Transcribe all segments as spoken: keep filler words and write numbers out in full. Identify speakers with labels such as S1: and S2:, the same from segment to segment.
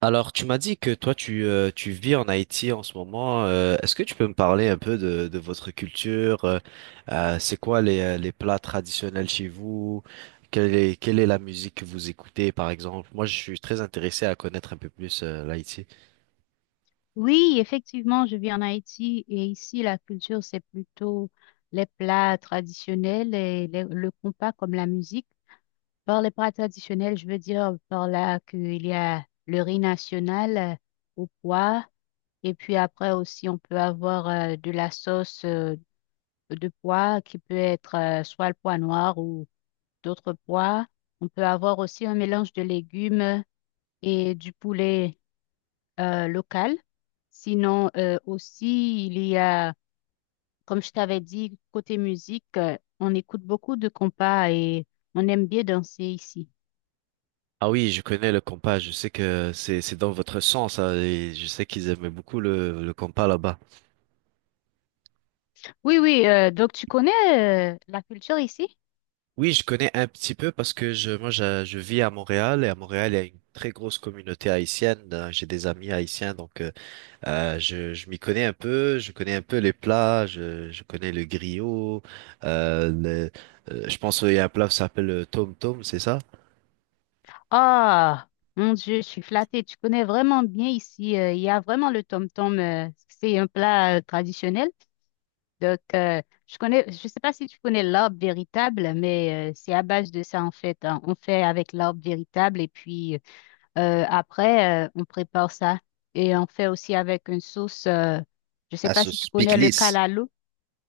S1: Alors, tu m'as dit que toi, tu, euh, tu vis en Haïti en ce moment. Euh, est-ce que tu peux me parler un peu de, de votre culture? Euh, euh, c'est quoi les, euh, les plats traditionnels chez vous? Quelle est, quelle est la musique que vous écoutez, par exemple? Moi, je suis très intéressé à connaître un peu plus euh, l'Haïti.
S2: Oui, effectivement, je vis en Haïti et ici, la culture, c'est plutôt les plats traditionnels et les- le compas comme la musique. Par les plats traditionnels, je veux dire par là qu'il y a le riz national euh, au pois et puis après aussi, on peut avoir euh, de la sauce euh, de pois qui peut être euh, soit le pois noir ou d'autres pois. On peut avoir aussi un mélange de légumes et du poulet euh, locales. Sinon, euh, aussi, il y a, comme je t'avais dit, côté musique, euh, on écoute beaucoup de compas et on aime bien danser ici.
S1: Ah oui, je connais le compas. Je sais que c'est, c'est dans votre sang, ça. Et je sais qu'ils aimaient beaucoup le, le compas là-bas.
S2: Oui, oui, euh, donc tu connais euh, la culture ici?
S1: Oui, je connais un petit peu parce que je, moi, je, je vis à Montréal, et à Montréal il y a une très grosse communauté haïtienne. Euh, J'ai des amis haïtiens, donc. euh, Euh, je je m'y connais un peu, je connais un peu les plats, je, je connais le griot. euh, le- euh, je pense qu'il y a un plat qui s'appelle le tom tom, c'est ça?
S2: Ah, mon Dieu, je suis flattée. Tu connais vraiment bien ici. Euh, il y a vraiment le tom-tom. Euh, c'est un plat euh, traditionnel. Donc, euh, je connais, je sais pas si tu connais l'arbre véritable, mais euh, c'est à base de ça, en fait, hein. On fait avec l'arbre véritable et puis Euh, après, euh, on prépare ça et on fait aussi avec une sauce. Euh, je sais
S1: À
S2: pas si
S1: sauce
S2: tu connais le
S1: pickles.
S2: calalo.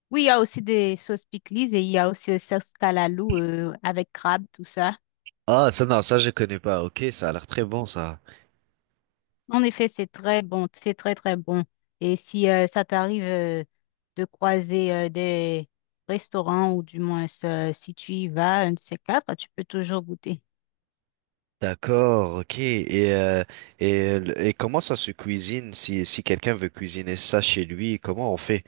S2: Oui, il y a aussi des sauces pickles et il y a aussi des sauces calalo euh, avec crabe, tout ça.
S1: Ah, ça, non, ça, je connais pas. Ok, ça a l'air très bon, ça.
S2: En effet, c'est très bon, c'est très très bon. Et si euh, ça t'arrive euh, de croiser euh, des restaurants ou du moins euh, si tu y vas, un de ces quatre, tu peux toujours goûter.
S1: D'accord, ok. Et, euh, et, le- et comment ça se cuisine si, si quelqu'un veut cuisiner ça chez lui, comment on fait?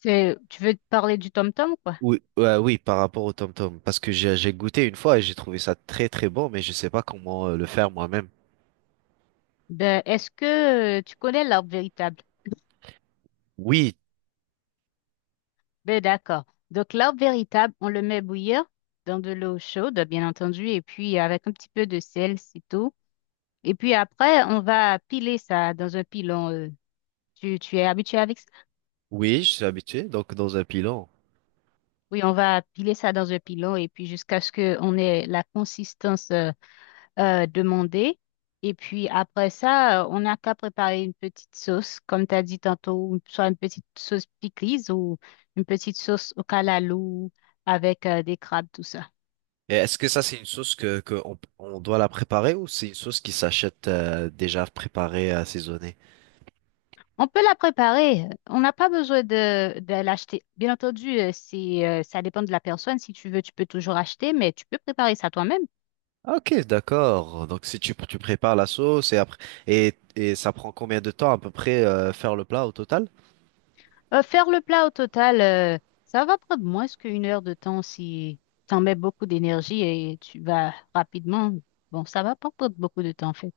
S2: C'est- Tu veux te parler du tom-tom, quoi?
S1: Oui, ouais, oui, par rapport au tom-tom. Parce que j'ai j'ai goûté une fois et j'ai trouvé ça très très bon, mais je sais pas comment euh, le faire moi-même.
S2: Ben, est-ce que euh, tu connais l'arbre véritable?
S1: Oui,
S2: Ben d'accord. Donc l'arbre véritable, on le met bouillir dans de l'eau chaude, bien entendu, et puis avec un petit peu de sel, c'est tout. Et puis après, on va piler ça dans un pilon. Euh, tu, tu es habitué avec ça?
S1: oui, je suis habitué, donc dans un pilon.
S2: Oui, on va piler ça dans un pilon et puis jusqu'à ce qu'on ait la consistance euh, euh, demandée. Et puis après ça, euh, on n'a qu'à préparer une petite sauce, comme tu as dit tantôt, une- soit une petite sauce pickles ou une petite sauce au calalou avec euh, des crabes, tout ça.
S1: Et est-ce que ça, c'est une sauce que, que on, on doit la préparer, ou c'est une sauce qui s'achète euh, déjà préparée, assaisonnée?
S2: On peut la préparer. On n'a pas besoin de, de l'acheter. Bien entendu, euh, c'est, euh, ça dépend de la personne. Si tu veux, tu peux toujours acheter, mais tu peux préparer ça toi-même.
S1: Ah, ok, d'accord. Donc si tu, tu prépares la sauce, et après et, et ça prend combien de temps à peu près euh, faire le plat au total?
S2: Euh, faire le plat au total, euh, ça va prendre moins qu'une heure de temps si tu en mets beaucoup d'énergie et tu vas rapidement. Bon, ça va pas prendre beaucoup de temps, en fait.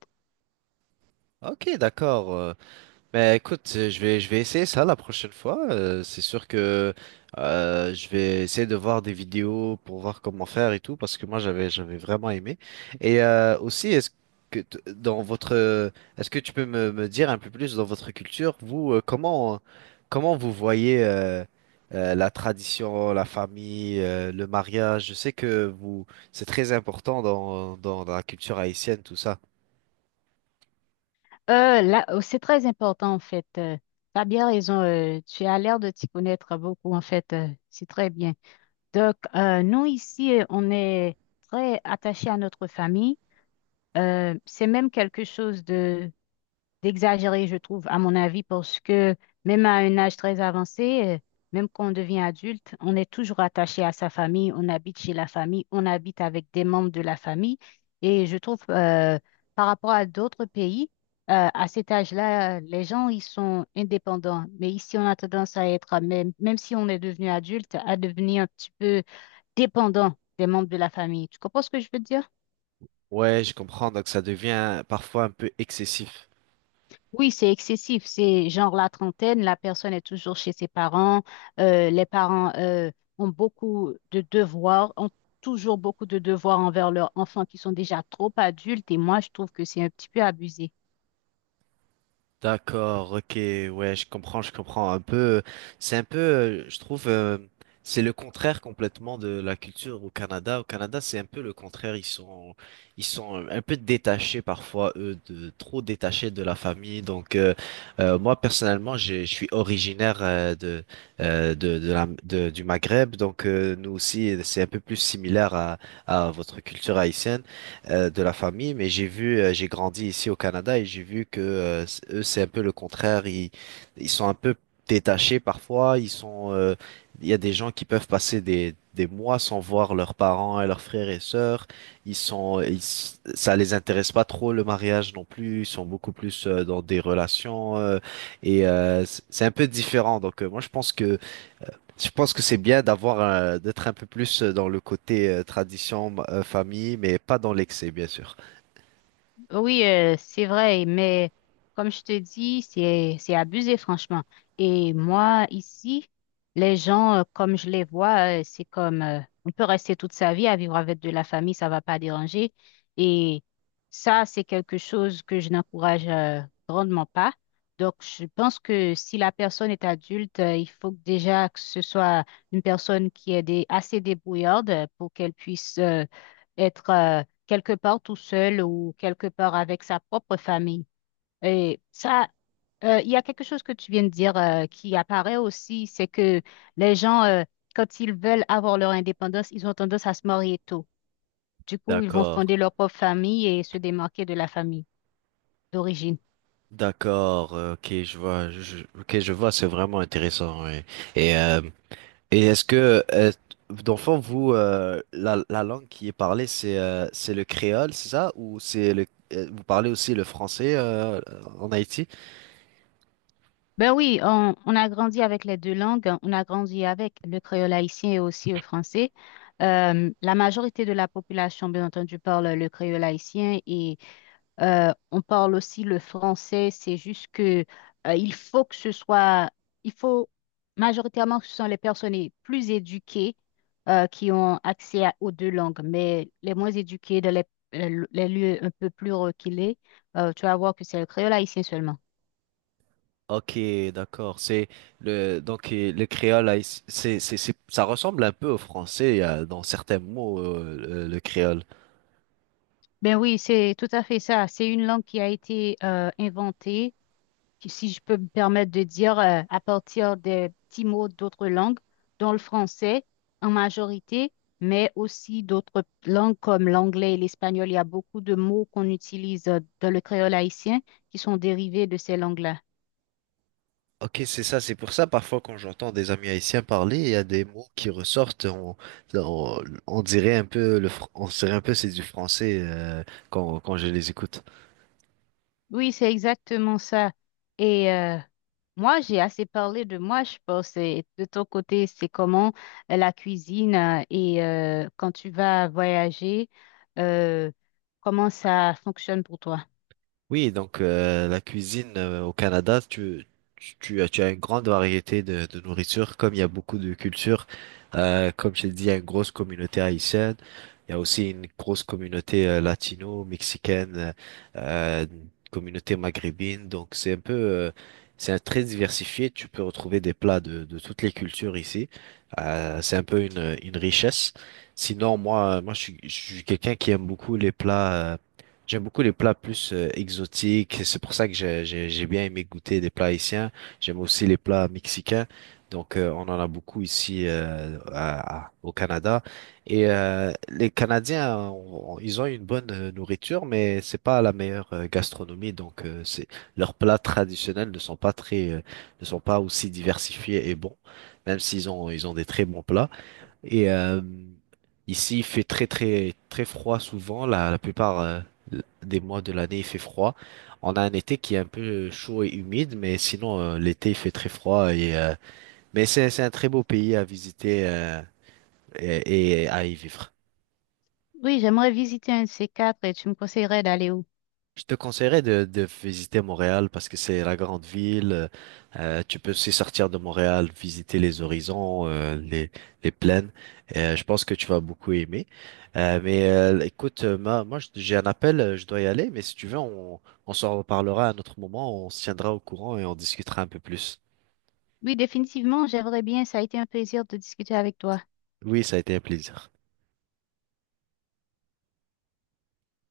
S1: Ok, d'accord. euh, Mais écoute, euh, je vais, je vais essayer ça la prochaine fois. Euh, c'est sûr que euh, je vais essayer de voir des vidéos pour voir comment faire et tout, parce que moi j'avais, j'avais vraiment aimé. Et euh, aussi, est-ce que t- dans votre, euh, est-ce que tu peux me, me dire un peu plus dans votre culture, vous, euh, comment, comment vous voyez euh, euh, la tradition, la famille, euh, le mariage? Je sais que vous, c'est très important dans, dans, dans la culture haïtienne, tout ça.
S2: Euh, là, euh, c'est très important, en fait. Euh, tu bien raison. Euh, tu as l'air de t'y connaître beaucoup, en fait. Euh, c'est très bien. Donc, euh, nous, ici, euh, on est très attachés à notre famille. Euh, c'est même quelque chose de d'exagéré, je trouve, à mon avis, parce que même à un âge très avancé, euh, même quand on devient adulte, on est toujours attaché à sa famille, on habite chez la famille, on habite avec des membres de la famille. Et je trouve, euh, par rapport à d'autres pays, euh, à cet âge-là, les gens, ils sont indépendants. Mais ici, on a tendance à être, même, même si on est devenu adulte, à devenir un petit peu dépendant des membres de la famille. Tu comprends ce que je veux dire?
S1: Ouais, je comprends, donc ça devient parfois un peu excessif.
S2: Oui, c'est excessif. C'est genre la trentaine, la personne est toujours chez ses parents. euh, les parents euh, ont beaucoup de devoirs, ont toujours beaucoup de devoirs envers leurs enfants qui sont déjà trop adultes. Et moi, je trouve que c'est un petit peu abusé.
S1: D'accord, ok, ouais, je comprends, je comprends un peu. C'est un peu, euh, je trouve, euh, c'est le contraire complètement de la culture au Canada. Au Canada, c'est un peu le contraire. Ils sont, ils sont euh, un peu détachés parfois, eux, de trop détachés de la famille. Donc, euh, euh, moi personnellement, j'ai- je suis originaire euh, de, euh, de, de la, de- du Maghreb. Donc, euh, nous aussi, c'est un peu plus similaire à, à votre culture haïtienne euh, de la famille, mais j'ai vu, euh, j'ai grandi ici au Canada, et j'ai vu que euh, c- eux, c'est un peu le contraire. Ils, ils sont un peu détachés parfois. Ils sont, euh, il y a des gens qui peuvent passer des, des mois sans voir leurs parents et leurs frères et sœurs. Ils sont, ils, s- Ça les intéresse pas trop le mariage non plus. Ils sont beaucoup plus euh, dans des relations euh, et euh, c- c'est un peu différent. Donc euh, moi, je pense que je pense que c'est bien d'avoir un- d'être un peu plus dans le côté euh, tradition, euh, famille, mais pas dans l'excès, bien sûr.
S2: Oui, euh, c'est vrai, mais comme je te dis, c'est c'est abusé, franchement. Et moi, ici, les gens, euh, comme je les vois, euh, c'est comme euh, on peut rester toute sa vie à vivre avec de la famille, ça va pas déranger. Et ça, c'est quelque chose que je n'encourage euh, grandement pas. Donc, je pense que si la personne est adulte, euh, il faut que déjà que ce soit une personne qui est dé- assez débrouillarde pour qu'elle puisse euh, être euh, quelque part tout seul ou quelque part avec sa propre famille. Et ça, euh, il y a quelque chose que tu viens de dire euh, qui apparaît aussi, c'est que les gens, euh, quand ils veulent avoir leur indépendance, ils ont tendance à se marier tôt. Du coup, ils vont
S1: D'accord,
S2: fonder leur propre famille et se démarquer de la famille d'origine.
S1: d'accord, euh, ok, je vois, je, je- ok, je vois, c'est vraiment intéressant. Ouais. Et, euh, et est-ce que, euh, d'enfant, vous, euh, la, la langue qui est parlée, c'est euh, c'est le créole, c'est ça? Ou c'est le, euh, vous parlez aussi le français euh, en Haïti?
S2: Ben oui, on, on a grandi avec les deux langues, on a grandi avec le créole haïtien et aussi le français. Euh, la majorité de la population, bien entendu, parle le créole haïtien et Euh, on parle aussi le français, c'est juste que euh, il faut que ce soit, il faut majoritairement que ce sont les personnes les plus éduquées euh, qui ont accès à- aux deux langues, mais les moins éduquées dans les, les- les lieux un peu plus reculés, euh, tu vas voir que c'est le créole haïtien seulement.
S1: Ok, d'accord. C'est le donc euh, Le créole, haïti- c'est c'est c'est ça ressemble un peu au français euh, dans certains mots euh, euh, le créole.
S2: Ben oui, c'est tout à fait ça. C'est une langue qui a été euh, inventée qui, si je peux me permettre de dire, euh, à partir des petits mots d'autres langues, dont le français en majorité, mais aussi d'autres langues comme l'anglais et l'espagnol. Il y a beaucoup de mots qu'on utilise euh, dans le créole haïtien qui sont dérivés de ces langues-là.
S1: Ok, c'est ça. C'est pour ça parfois quand j'entends des amis haïtiens parler, il y a des mots qui ressortent. On on, on dirait un peu le fr- on dirait un peu c'est du français euh, quand quand je les écoute.
S2: Oui, c'est exactement ça. Et euh, moi, j'ai assez parlé de moi, je pense. Et de ton côté, c'est comment euh, la cuisine euh, et euh, quand tu vas voyager, euh, comment ça fonctionne pour toi?
S1: Oui, donc euh, la cuisine euh, au Canada, tu, tu, tu as, tu as une grande variété de, de nourriture, comme il y a beaucoup de cultures. Euh, comme je l'ai dit, il y a une grosse communauté haïtienne, il y a aussi une grosse communauté euh, latino, mexicaine, euh, euh, une communauté maghrébine. Donc c'est un peu, euh, c'est un très diversifié. Tu peux retrouver des plats de, de toutes les cultures ici. Euh, c'est un peu une, une richesse. Sinon, moi, moi, je suis, je suis quelqu'un qui aime beaucoup les plats. euh, J'aime beaucoup les plats plus euh, exotiques. C'est pour ça que j'ai j'ai- j'ai bien aimé goûter des plats haïtiens. J'aime aussi les plats mexicains. Donc, euh, on en a beaucoup ici euh, à- à- au Canada. Et euh, les Canadiens, on- on- ils ont une bonne euh, nourriture, mais c'est pas la meilleure euh, gastronomie. Donc, euh, c'est leurs plats traditionnels ne sont pas très, euh, ne sont pas aussi diversifiés et bons, même s'ils ont ils ont des très bons plats. Et euh, ici, il fait très très très froid souvent. La, la plupart euh, des mois de l'année, il fait froid. On a un été qui est un peu chaud et humide, mais sinon euh, l'été, il fait très froid. Et, euh, mais c'est c'est un très beau pays à visiter euh, et, et à y vivre.
S2: Oui, j'aimerais visiter un de ces quatre et tu me conseillerais d'aller où?
S1: Je te conseillerais de, de visiter Montréal parce que c'est la grande ville. Euh, tu peux aussi sortir de Montréal, visiter les horizons, euh, les, les plaines. Euh, je pense que tu vas beaucoup aimer. Euh, mais euh, écoute, euh, ma- moi, je- j'ai un appel, euh, je dois y aller. Mais si tu veux, on, on s'en reparlera à un autre moment. On se tiendra au courant et on discutera un peu plus.
S2: Oui, définitivement, j'aimerais bien. Ça a été un plaisir de discuter avec toi.
S1: Oui, ça a été un plaisir.